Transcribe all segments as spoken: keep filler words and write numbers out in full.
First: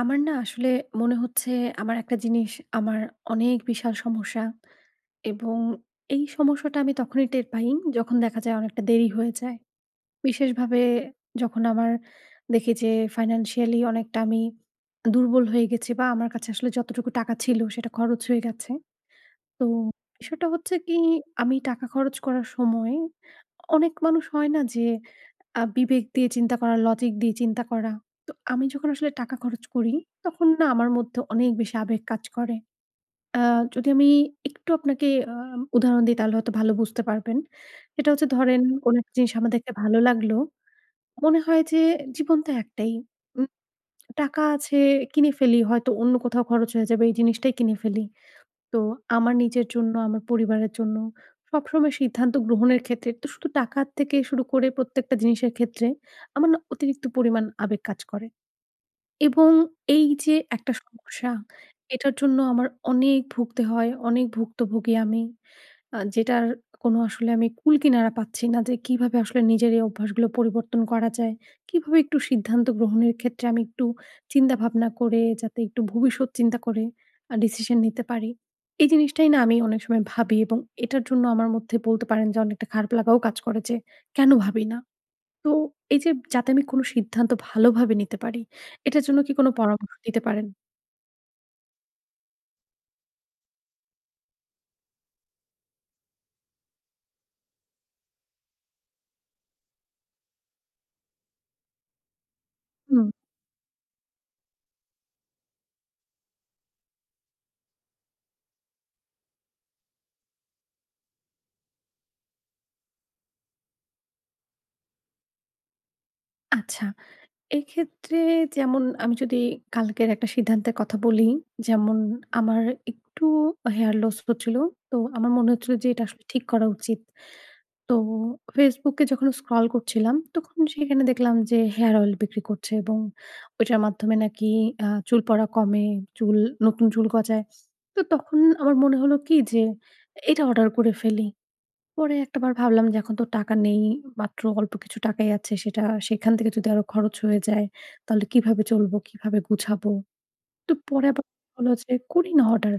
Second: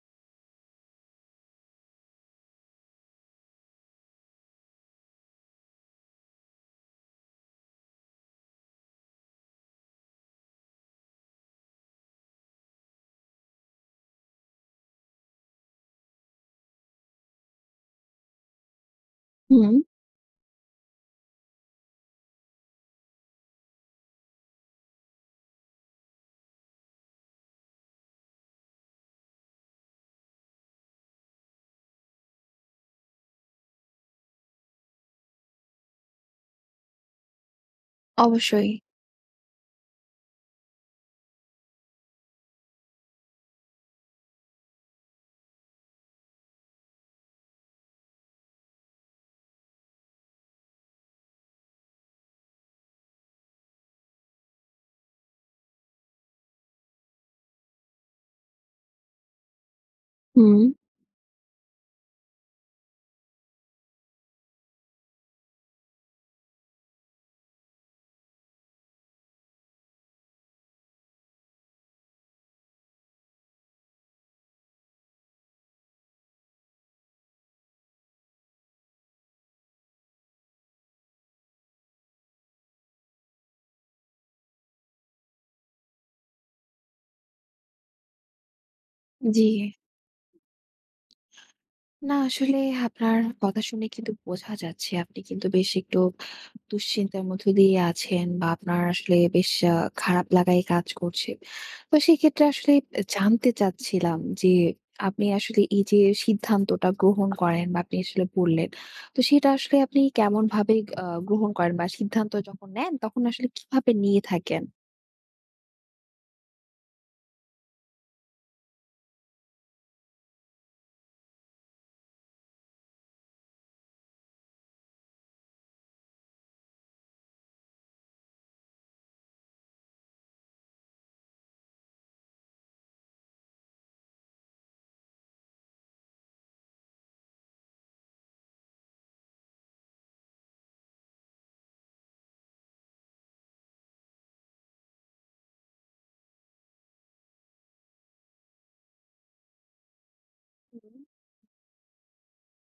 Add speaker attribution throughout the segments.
Speaker 1: আমার না আসলে মনে হচ্ছে আমার একটা জিনিস আমার অনেক বিশাল সমস্যা এবং এই সমস্যাটা আমি তখনই টের পাই যখন দেখা যায় অনেকটা দেরি হয়ে যায়। বিশেষভাবে যখন আমার দেখি যে ফাইন্যান্সিয়ালি অনেকটা আমি দুর্বল হয়ে গেছি বা আমার কাছে আসলে যতটুকু টাকা ছিল সেটা খরচ হয়ে গেছে। তো
Speaker 2: হুম,
Speaker 1: বিষয়টা হচ্ছে কি আমি টাকা খরচ করার সময় অনেক মানুষ হয় না যে আ বিবেক দিয়ে চিন্তা করা, লজিক দিয়ে চিন্তা করা। তো আমি যখন আসলে টাকা খরচ করি তখন না আমার মধ্যে অনেক বেশি আবেগ কাজ করে। আ যদি আমি একটু আপনাকে আ উদাহরণ দিই তাহলে হয়তো ভালো বুঝতে পারবেন। সেটা হচ্ছে ধরেন
Speaker 2: অবশ্যই।
Speaker 1: কোনো একটা জিনিস আমার দেখতে ভালো লাগলো। মনে হয় যে জীবন তো একটাই। উম টাকা আছে, কিনে ফেলি হয়তো অন্য কোথাও খরচ হয়ে যাবে এই জিনিসটাই কিনে ফেলি। তো আমার নিজের জন্য, আমার পরিবারের জন্য সবসময় সিদ্ধান্ত গ্রহণের ক্ষেত্রে তো শুধু টাকা থেকে শুরু করে প্রত্যেকটা জিনিসের ক্ষেত্রে আমার না অতিরিক্ত পরিমাণ আবেগ কাজ করে এবং এই যে
Speaker 2: হুম।
Speaker 1: একটা সমস্যা, এটার জন্য আমার অনেক ভুগতে হয়, অনেক ভুক্তভোগী আমি। আ যেটার কোনো আসলে আমি কূল কিনারা পাচ্ছি না যে কিভাবে আসলে নিজের এই অভ্যাসগুলো পরিবর্তন করা যায়। কিভাবে একটু সিদ্ধান্ত গ্রহণের ক্ষেত্রে আমি একটু চিন্তাভাবনা করে যাতে একটু ভবিষ্যৎ চিন্তা করে আ ডিসিশন নিতে পারি। এই জিনিসটাই না আমি অনেক সময় ভাবি এবং এটার জন্য আমার মধ্যে বলতে পারেন যে অনেকটা খারাপ লাগাও কাজ করে যে কেন ভাবি না? তো এই যে যাতে আমি কোনো সিদ্ধান্ত ভালোভাবে নিতে পারি, এটার জন্য কি
Speaker 2: জি।
Speaker 1: কোনো পরামর্শ দিতে পারেন?
Speaker 2: না আসলে আপনার কথা শুনে কিন্তু বোঝা যাচ্ছে আপনি কিন্তু বেশ একটু দুশ্চিন্তার মধ্য দিয়ে আছেন, বা আপনার আসলে বেশ আ খারাপ লাগাই কাজ করছে। তো সেক্ষেত্রে আসলে
Speaker 1: হুম,
Speaker 2: জানতে চাচ্ছিলাম যে আপনি আসলে এই যে সিদ্ধান্তটা গ্রহণ করেন বা আপনি আসলে বললেন, তো সেটা আসলে আপনি কেমনভাবে আ গ্রহণ করেন বা সিদ্ধান্ত যখন নেন তখন আসলে কিভাবে নিয়ে থাকেন?
Speaker 1: আচ্ছা। এক্ষেত্রে যেমন আমি যদি কালকের একটা সিদ্ধান্তের কথা বলি, যেমন আমার একটু হেয়ার লস হচ্ছিল। তো আমার মনে হচ্ছিল যে এটা আসলে ঠিক করা উচিত। তো Facebook এ যখন স্ক্রল করছিলাম তখন সেখানে দেখলাম যে হেয়ার অয়েল বিক্রি করছে এবং ওইটার মাধ্যমে নাকি আ চুল পড়া কমে, চুল নতুন চুল গজায়। তো তখন আমার মনে হলো কি যে এটা অর্ডার করে ফেলি। পরে একটাবার ভাবলাম যে এখন তো টাকা নেই। মাত্র অল্প কিছু টাকাই আছে। সেটা সেখান থেকে যদি আরো খরচ হয়ে যায়, তাহলে কিভাবে চলবো? কিভাবে গুছাবো? তো
Speaker 2: হুম।
Speaker 1: পরে আবার হলো যে করি না অর্ডার।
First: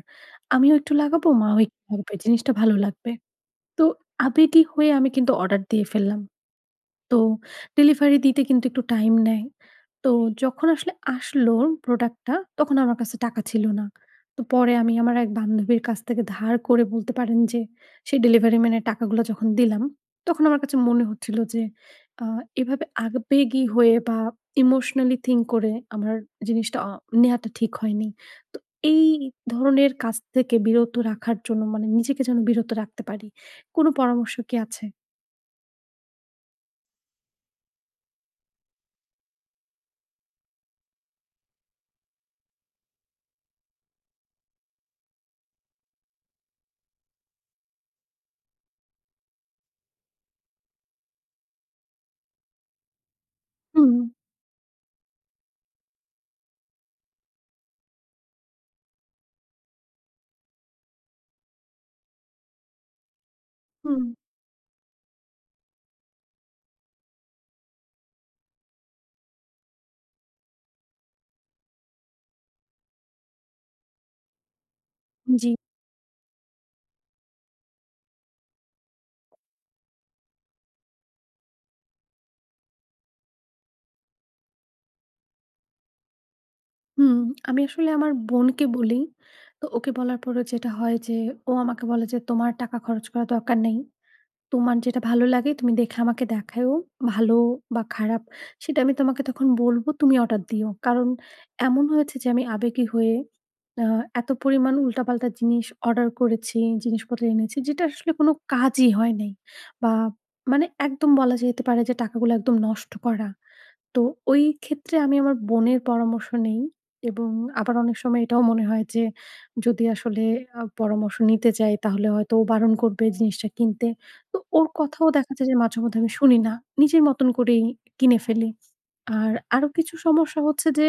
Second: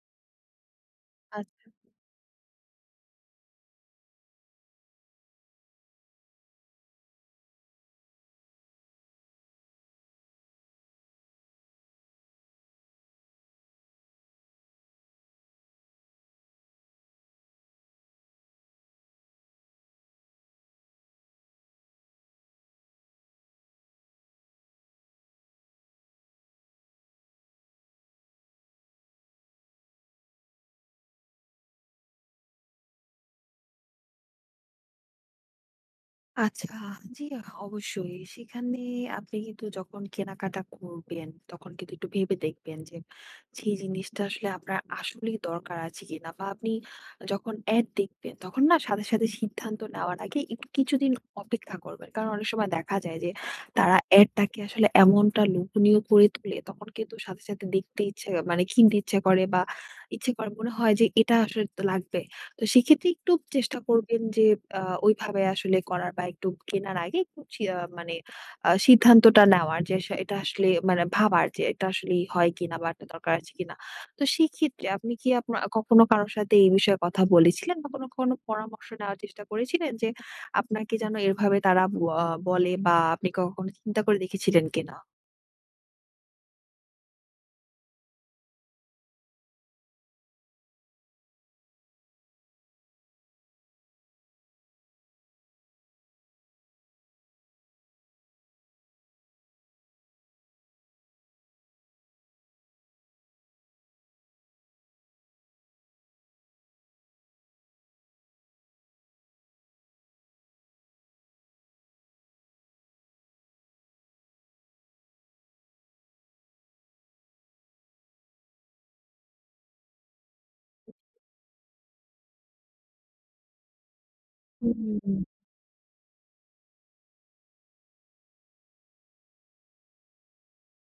Speaker 1: আমিও একটু লাগাবো, মাও একটু লাগাবে। জিনিসটা ভালো লাগবে। তো আবেগী হয়ে আমি কিন্তু অর্ডার দিয়ে ফেললাম। তো ডেলিভারি দিতে কিন্তু একটু টাইম নেয়। তো যখন আসলে আসলো প্রোডাক্টটা তখন আমার কাছে টাকা ছিল না। তো পরে আমি আমার এক বান্ধবীর কাছ থেকে ধার করে বলতে পারেন যে, সেই ডেলিভারি ম্যানের টাকাগুলো যখন দিলাম, তখন আমার কাছে মনে হচ্ছিল যে, আ এভাবে আবেগী হয়ে বা ইমোশনালি থিঙ্ক করে আমার জিনিসটা অ নেয়াটা ঠিক হয়নি। তো এই ধরনের কাজ থেকে বিরত রাখার জন্য মানে নিজেকে যেন বিরত রাখতে পারি। কোনো পরামর্শ কি আছে?
Speaker 2: আচ্ছা, জি, অবশ্যই। সেখানে আপনি কিন্তু যখন কেনাকাটা করবেন, তখন কিন্তু একটু ভেবে দেখবেন যে সেই জিনিসটা আসলে আপনার আসলেই দরকার আছে কিনা। বা আপনি যখন এড দেখবেন, তখন না সাথে, সাথে সিদ্ধান্ত নেওয়ার আগে একটু কিছুদিন অপেক্ষা করবেন। কারণ অনেক সময় দেখা যায় যে
Speaker 1: হুম,
Speaker 2: তারা এডটাকে আসলে এমনটা লোভনীয় করে তোলে, তখন কিন্তু সাথে, সাথে দেখতে ইচ্ছে, মানে কিনতে ইচ্ছে করে, বা ইচ্ছে করে, মনে হয় যে এটা আসলে তো লাগবে। তো সেক্ষেত্রে একটু চেষ্টা
Speaker 1: হুম,
Speaker 2: করবেন যে আ ওইভাবে আসলে করার, বা একটু কেনার আগে একটু চি আ মানে আ সিদ্ধান্তটা নেওয়ার যে, স এটা আসলে, মানে ভাবার যে এটা আসলেই হয় কিনা বা এটা দরকার আছে কিনা। তো সেক্ষেত্রে আপনি কি
Speaker 1: জি।
Speaker 2: আপনা কখনো কারো সাথে এই বিষয়ে কথা বলেছিলেন, বা কোনো, কোনো পরামর্শ নেওয়ার চেষ্টা করেছিলেন যে আপনাকে যেন এভাবে তারা ব আ বলে, বা আপনি কখনো চিন্তা করে দেখেছিলেন কিনা?
Speaker 1: হুম, আমি আসলে আমার বোনকে বলি। তো ওকে বলার পরে যেটা হয় যে, ও আমাকে বলে যে, "তোমার টাকা খরচ করার দরকার নেই। তোমার যেটা ভালো লাগে তুমি দেখে আমাকে দেখায়ও। ভালো বা খারাপ সেটা আমি তোমাকে তখন বলব, তুমি অর্ডার দিও।" কারণ এমন হয়েছে যে আমি আবেগী হয়ে আ এত পরিমাণ উল্টাপাল্টা জিনিস অর্ডার করেছি, জিনিসপত্র এনেছি যেটা আসলে কোনো কাজই হয় নাই। বা মানে একদম বলা যেতে পারে যে টাকাগুলো একদম নষ্ট করা। তো ওই ক্ষেত্রে আমি আমার বোনের পরামর্শ নেই এবং আবার অনেক সময় এটাও মনে হয় যে যদি আসলে আ পরামর্শ নিতে যাই তাহলে হয়তো ও বারণ করবে জিনিসটা কিনতে। তো ওর কথাও
Speaker 2: হুম।
Speaker 1: দেখা যায় যে মাঝেমধ্যে আমি শুনি না। নিজের মতন করেই কিনে ফেলি। আর আরো কিছু সমস্যা হচ্ছে যে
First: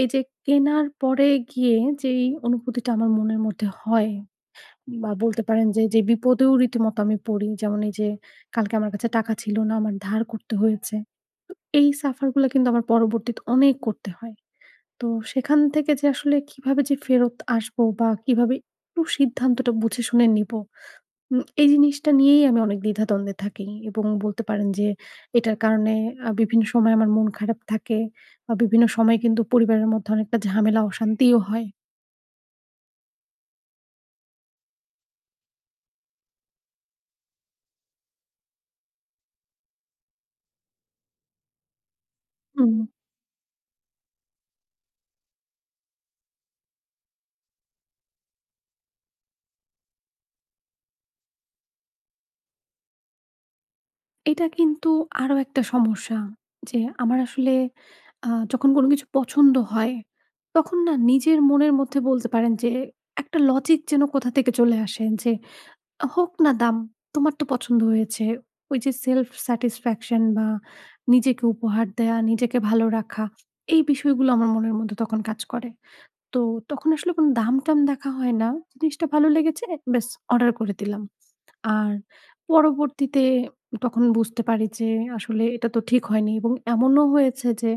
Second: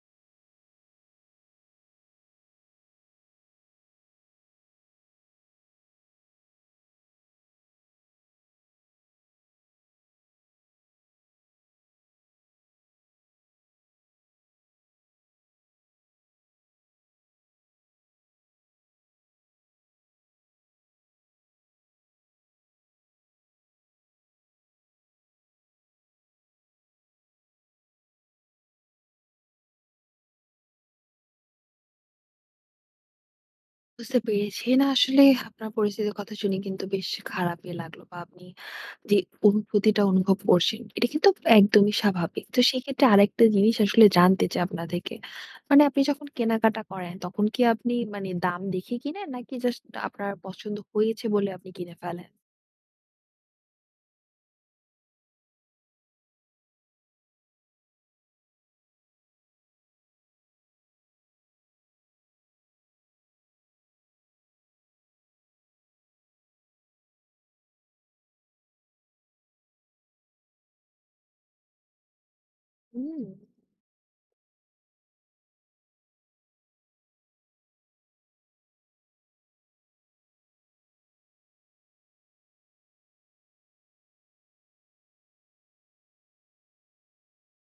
Speaker 1: এই যে কেনার পরে গিয়ে যেই অনুভূতিটা আমার মনের মধ্যে হয় বা বলতে পারেন যে, যে বিপদেও রীতিমতো আমি পড়ি। যেমন এই যে কালকে আমার কাছে টাকা ছিল না, আমার ধার করতে হয়েছে। তো এই সাফার গুলা কিন্তু আমার পরবর্তীতে অনেক করতে হয়। তো সেখান থেকে যে আসলে কিভাবে যে ফেরত আসবো বা কিভাবে একটু সিদ্ধান্তটা বুঝে শুনে নিবো, উম এই জিনিসটা নিয়েই আমি অনেক দ্বিধাদ্বন্দ্বে থাকি এবং বলতে পারেন যে এটার কারণে আ বিভিন্ন সময় আমার মন খারাপ থাকে বা বিভিন্ন সময় কিন্তু পরিবারের মধ্যে অনেকটা ঝামেলা অশান্তিও হয়।
Speaker 2: বুঝতে পেরেছি। না আসলে, আপনার পরিস্থিতির কথা শুনে কিন্তু বেশ খারাপই লাগলো, বা আপনি যে অনুভূতিটা অনুভব করছেন, এটা কিন্তু একদমই স্বাভাবিক। তো
Speaker 1: হুম।
Speaker 2: সেক্ষেত্রে আরেকটা জিনিস আসলে জানতে চাই আপনা থেকে। মানে আপনি যখন কেনাকাটা করেন, তখন কি আপনি, মানে, দাম দেখে কিনেন, নাকি জাস্ট আপনার পছন্দ হয়েছে বলে আপনি কিনে ফেলেন?
Speaker 1: এটা কিন্তু আরো একটা সমস্যা যে আমার আসলে আ যখন কোনো কিছু পছন্দ হয়, তখন না নিজের মনের মধ্যে বলতে পারেন যে একটা লজিক যেন কোথা থেকে চলে আসে যে, "হোক না দাম, তোমার তো পছন্দ হয়েছে।" ওই যে সেলফ স্যাটিসফ্যাকশন বা নিজেকে উপহার দেয়া, নিজেকে ভালো
Speaker 2: হুম।
Speaker 1: রাখা, এই বিষয়গুলো আমার মনের মধ্যে তখন কাজ করে। তো তখন আসলে কোনো দাম-টাম দেখা হয় না। জিনিসটা ভালো লেগেছে, ব্যাস অর্ডার করে দিলাম। আর পরবর্তীতে তখন বুঝতে পারি যে আসলে এটা তো ঠিক হয়নি এবং এমনও হয়েছে যে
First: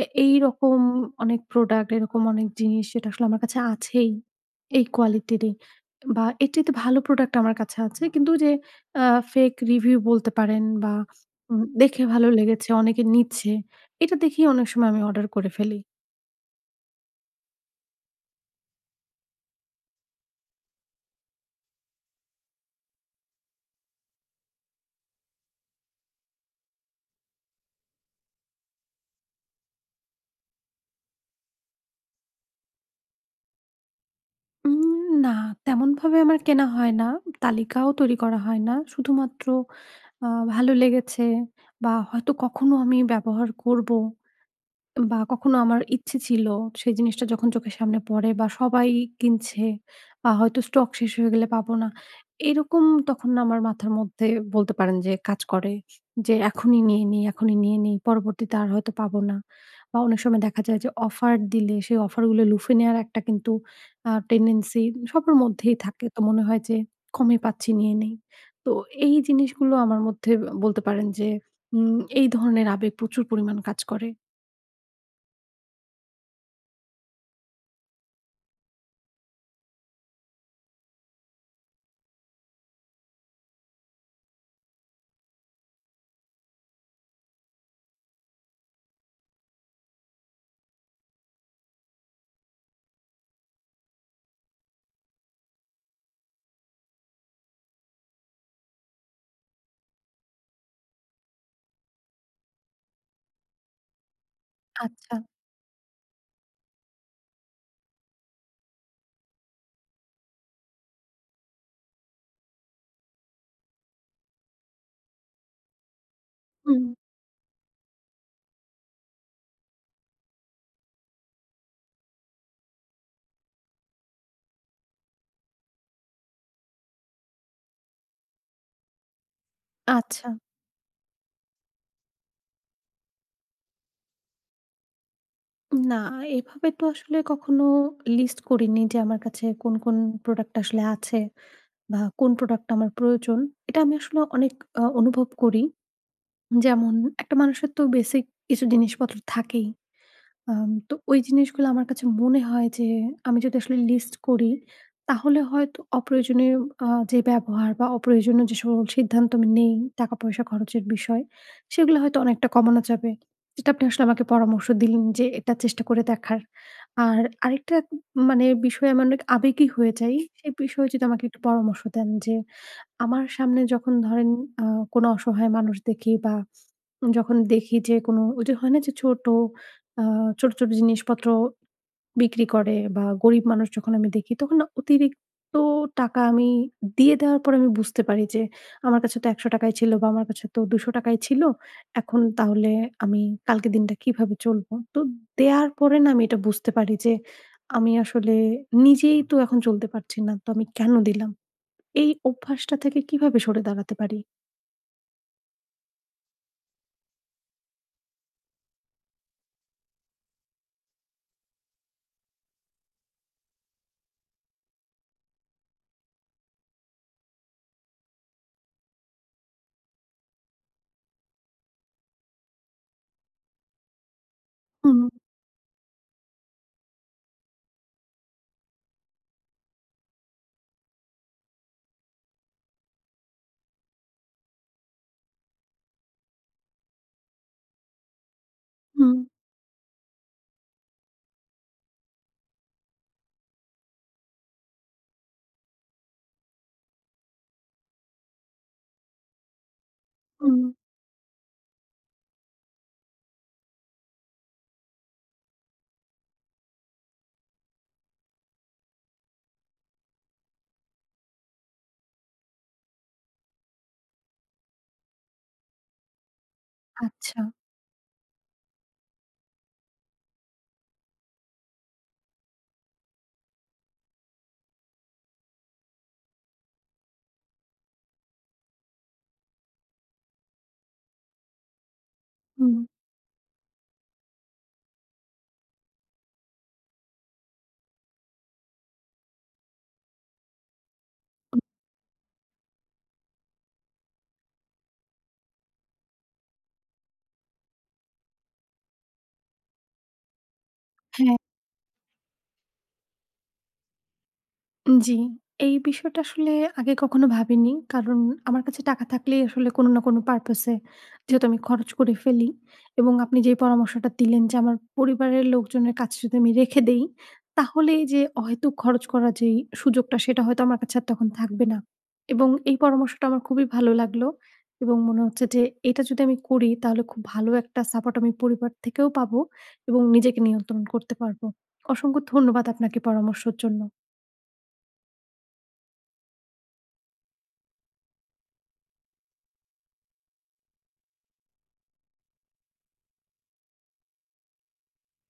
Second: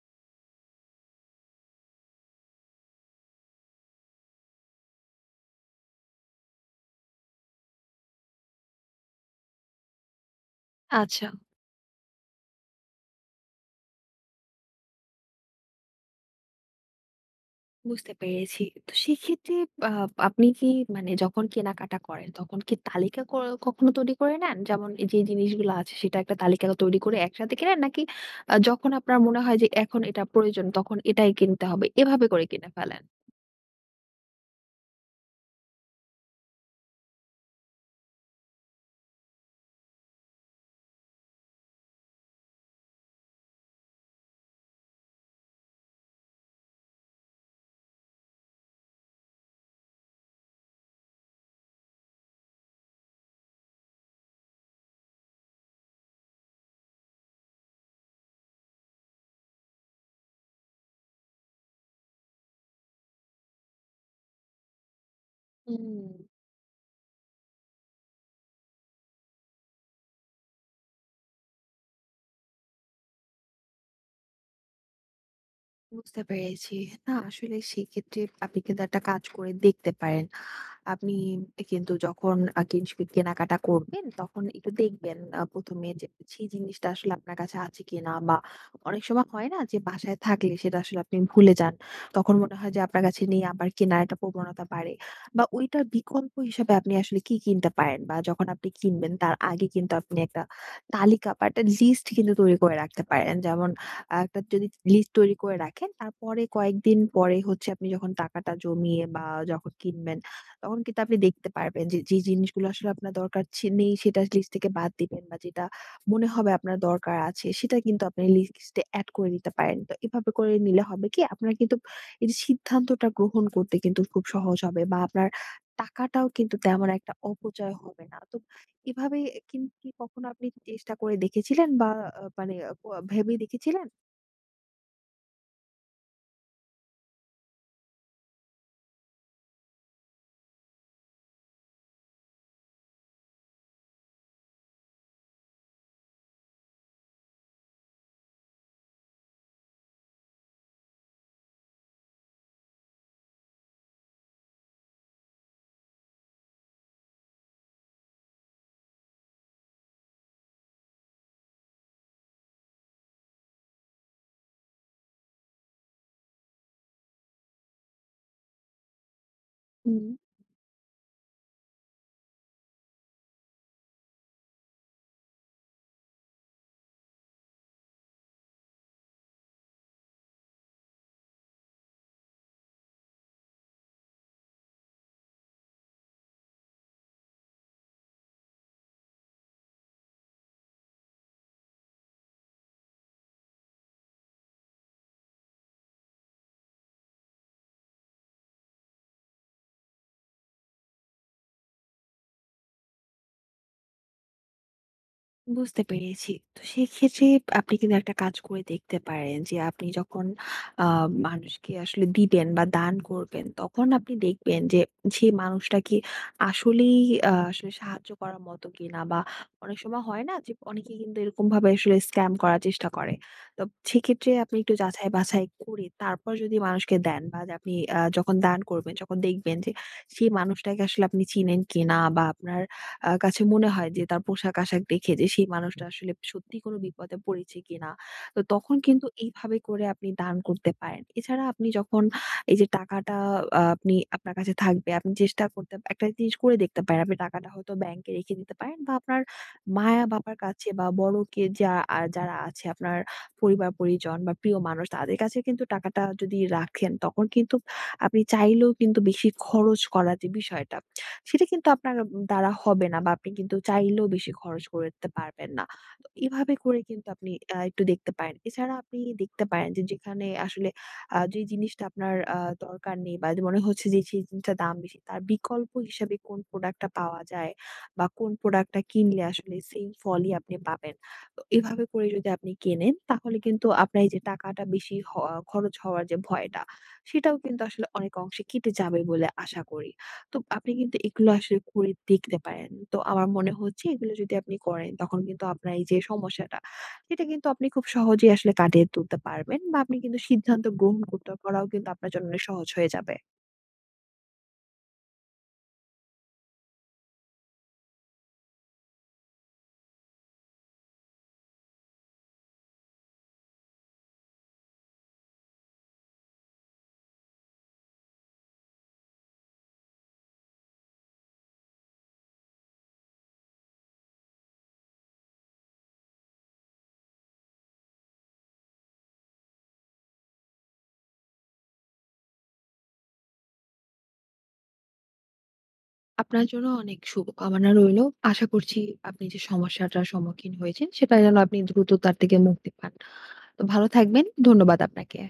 Speaker 1: এ এইরকম অনেক প্রোডাক্ট, এরকম অনেক জিনিস যেটা আসলে আমার কাছে আছেই। এই কোয়ালিটিরই বা এর চাইতে ভালো প্রোডাক্ট আমার কাছে আছে। কিন্তু যে আ ফেক রিভিউ বলতে পারেন বা
Speaker 2: আচ্ছা।
Speaker 1: উম দেখে ভালো লেগেছে, অনেকে নিচ্ছে। এটা দেখেই অনেক সময় আমি অর্ডার করে ফেলি।
Speaker 2: বুঝতে পেরেছি। তো সেক্ষেত্রে আ আপনি কি, মানে যখন কেনাকাটা করেন তখন কি তালিকা ক কখনো তৈরি করে নেন? যেমন এই যে জিনিসগুলো আছে, সেটা একটা তালিকা তৈরি করে একসাথে কেনেন, নাকি আ যখন আপনার মনে হয় যে এখন এটা প্রয়োজন তখন এটাই কিনতে হবে, এভাবে করে কিনে ফেলেন?
Speaker 1: উম না, তেমনভাবে আমার কেনা হয় না। তালিকাও তৈরি করা হয় না। শুধুমাত্র আ ভালো লেগেছে বা হয়তো কখনো আমি ব্যবহার করব। বা কখনো আমার ইচ্ছে ছিল সেই জিনিসটা যখন চোখের সামনে পড়ে বা সবাই কিনছে বা হয়তো স্টক শেষ হয়ে গেলে পাবো না। এরকম তখন না আমার মাথার মধ্যে বলতে পারেন যে কাজ করে যে এখনই নিয়ে নিই, এখনই নিয়ে নিই। পরবর্তীতে আর হয়তো পাবো না। বা অনেক সময় দেখা যায় যে অফার দিলে সেই অফারগুলো লুফে নেওয়ার একটা কিন্তু আ টেনডেন্সি সবার মধ্যেই
Speaker 2: হুম,
Speaker 1: থাকে। তো মনে হয় যে কমে পাচ্ছি নিয়ে নেই। তো এই জিনিসগুলো আমার মধ্যে বলতে পারেন যে উম এই ধরনের আবেগ প্রচুর পরিমাণ কাজ করে।
Speaker 2: বুঝতে পেরেছি। না আসলে, সেক্ষেত্রে আপনি কিন্তু একটা কাজ করে দেখতে পারেন। আপনি কিন্তু যখন আ কিনস কেনাকাটা করবেন, তখন একটু দেখবেন আ প্রথম এ যে সেই জিনিসটা আসলে আপনার কাছে আছে কিনা, বা অনেক সময় হয় না যে বাসায় থাকলে সেটা আসলে আপনি ভুলে যান। তখন মনে হয় যে আপনার কাছে নেই, আবার কেনার একটা প্রবণতা বাড়ে। বা ওইটার বিকল্প হিসাবে আপনি আসলে কি কিনতে পারেন, বা যখন আপনি কিনবেন তার আগে কিন্তু আপনি একটা তালিকা বা একটা লিস্ট কিন্তু তৈরি করে রাখতে পারেন। যেমন আ একটা যদি লিস্ট
Speaker 1: আচ্ছা।
Speaker 2: তৈরি করে রাখেন, তারপরে কয়েকদিন পরে হচ্ছে আপনি যখন টাকাটা জমিয়ে, বা যখন কিনবেন, তখন কিন্তু আপনি দেখতে পারবেন যে, যে জিনিসগুলো আসলে আপনার দরকার ছি নেই সেটা লিস্ট থেকে বাদ দিবেন, বা যেটা মনে হবে আপনার
Speaker 1: হুম,
Speaker 2: দরকার আছে সেটা কিন্তু আপনি লিস্টে এড করে দিতে পারেন। তো এভাবে করে নিলে হবে কি, আপনার কিন্তু এই যে সিদ্ধান্তটা গ্রহণ করতে কিন্তু খুব সহজ হবে, বা আপনার টাকাটাও কিন্তু তেমন একটা অপচয় হবে না। তো এভাবে কিন কি কখনো
Speaker 1: আচ্ছা।
Speaker 2: আপনি চেষ্টা করে দেখেছিলেন, বা আ মানে, আ ভেবে দেখেছিলেন?
Speaker 1: না, এভাবে তো আসলে কখনো লিস্ট করিনি যে আমার কাছে কোন, কোন প্রোডাক্ট আসলে আছে বা কোন প্রোডাক্ট আমার প্রয়োজন। এটা আমি আসলে অনেক আ অনুভব করি। যেমন একটা মানুষের তো বেসিক কিছু জিনিসপত্র থাকেই। আম তো ওই জিনিসগুলো আমার কাছে মনে হয় যে আমি যদি আসলে লিস্ট করি, তাহলে হয়তো অপ্রয়োজনীয় আ যে ব্যবহার বা অপ্রয়োজনীয় যে সকল সিদ্ধান্ত আমি নেই টাকা-পয়সা খরচের বিষয়, সেগুলো হয়তো অনেকটা কমানো যাবে। যেটা আপনি আসলে আমাকে পরামর্শ দিলেন যে এটা চেষ্টা করে দেখার। আর আরেকটা মানে বিষয়ে আমি অনেক আবেগী হয়ে
Speaker 2: হুম।
Speaker 1: যাই। সেই বিষয়ে যদি আমাকে একটু পরামর্শ দেন যে আমার সামনে যখন ধরেন আ কোনো অসহায় মানুষ দেখি বা যখন দেখি যে কোনো ওই যে হয় না যে ছোট আ ছোট, ছোট জিনিসপত্র বিক্রি করে বা গরিব মানুষ যখন আমি দেখি তখন না অতিরিক্ত টাকা আমি দিয়ে দেওয়ার পর আমি বুঝতে পারি যে আমার কাছে তো ৳একশো ছিল বা আমার কাছে তো ৳দুইশো ছিল। এখন তাহলে আমি কালকের দিনটা কিভাবে চলবো? তো দেয়ার পরে না আমি এটা বুঝতে পারি যে আমি আসলে নিজেই তো এখন চলতে পারছি না। তো আমি কেন দিলাম? এই অভ্যাসটা থেকে কিভাবে সরে দাঁড়াতে পারি?
Speaker 2: বুঝতে পেরেছি। তো সেক্ষেত্রে আপনি কিন্তু একটা কাজ করে দেখতে পারেন যে, আপনি যখন আ মানুষকে আসলে দিবেন বা দান করবেন, তখন আপনি দেখবেন যে সেই মানুষটা কি আসলেই আ আসলে সাহায্য করার মতো কিনা, বা অনেক সময় হয় না যে অনেকে কিন্তু এরকমভাবে আসলে স্ক্যাম করার চেষ্টা করে। তো সেক্ষেত্রে আপনি একটু
Speaker 1: হুম,
Speaker 2: যাচাই-বাছাই করে তারপর যদি মানুষকে দেন, বা যে আপনি আ যখন দান করবেন, যখন দেখবেন যে সেই মানুষটাকে আসলে আপনি চিনেন কিনা, বা আপনার আ কাছে মনে হয় যে তার পোশাক-আশাক দেখে যে সেই মানুষটা আসলে সত্যিই কোনো বিপদে পড়েছে কিনা। তো তখন কিন্তু
Speaker 1: হুম,
Speaker 2: এইভাবে করে আপনি দান করতে পারেন। এছাড়া আপনি যখন এই যে টাকাটা আ আপনি, আপনার কাছে থাকবে, আপনি চেষ্টা করতে একটা জিনিস করে দেখতে পারেন। আপনি টাকাটা হয়তো ব্যাংকে রেখে দিতে পারেন, বা আপনার মায়া-বাবার
Speaker 1: হুম।
Speaker 2: কাছে, বা বড় কে যা আ যারা আছে আপনার পরিবার-পরিজন বা প্রিয় মানুষ, তাদের কাছে কিন্তু টাকাটা যদি রাখেন, তখন কিন্তু আপনি চাইলেও কিন্তু বেশি খরচ করার যে বিষয়টা, সেটা কিন্তু আপনার দ্বারা হবে না, বা আপনি কিন্তু চাইলেও বেশি খরচ করতে পারবেন না। তো এভাবে করে কিন্তু আপনি
Speaker 1: আচ্ছা।
Speaker 2: আ একটু দেখতে পারেন। এছাড়া আপনি দেখতে পারেন যে, যেখানে আসলে আ যে জিনিসটা আপনার আ দরকার নেই, বা যে মনে হচ্ছে যে সেই জিনিসটার দাম বেশি, তার বিকল্প হিসেবে কোন প্রোডাক্টটা পাওয়া যায়, বা কোন প্রোডাক্টটা কিনলে আসলে সেম ফলই আপনি পাবেন। তো এভাবে করে যদি আপনি
Speaker 1: হুম।
Speaker 2: কেনেন, তাহলে কিন্তু আপনার এই যে টাকাটা বেশি হ খরচ হওয়ার যে ভয়টা, সেটাও কিন্তু আসলে অনেক অংশে কেটে যাবে বলে আশা করি। তো আপনি কিন্তু এগুলো আসলে করে দেখতে পারেন। তো আমার মনে হচ্ছে, এগুলো যদি আপনি করেন, তখন কিন্তু আপনার এই যে সমস্যাটা, সেটা কিন্তু আপনি খুব সহজেই আসলে কাটিয়ে তুলতে পারবেন, বা আপনি কিন্তু সিদ্ধান্ত গ্রহণ করতে
Speaker 1: হ্যাঁ,
Speaker 2: করাও কিন্তু আপনার জন্য অনেক সহজ হয়ে যাবে।
Speaker 1: জি। এই বিষয়টা আসলে আগে কখনো ভাবিনি। কারণ আমার কাছে টাকা থাকলেই আসলে কোনো না কোনো পারপাসে যেহেতু আমি খরচ করে ফেলি এবং আপনি যে পরামর্শটা দিলেন যে আমার পরিবারের লোকজনের কাছে যদি আমি রেখে দেই, তাহলে এই যে অহেতুক খরচ করার যেই সুযোগটা সেটা হয়তো আমার কাছে আর তখন থাকবে না। এবং এই পরামর্শটা আমার খুবই ভালো লাগলো এবং মনে হচ্ছে যে এটা যদি আমি করি তাহলে খুব ভালো একটা সাপোর্ট আমি পরিবার থেকেও পাবো এবং নিজেকে নিয়ন্ত্রণ করতে পারবো। অসংখ্য ধন্যবাদ আপনাকে পরামর্শের জন্য।
Speaker 2: আপনার জন্য অনেক শুভকামনা রইলো। আশা করছি আপনি যে সমস্যাটার সম্মুখীন হয়েছেন, সেটা যেন আপনি দ্রুত তার থেকে মুক্তি পান। তো ভালো থাকবেন। ধন্যবাদ আপনাকে।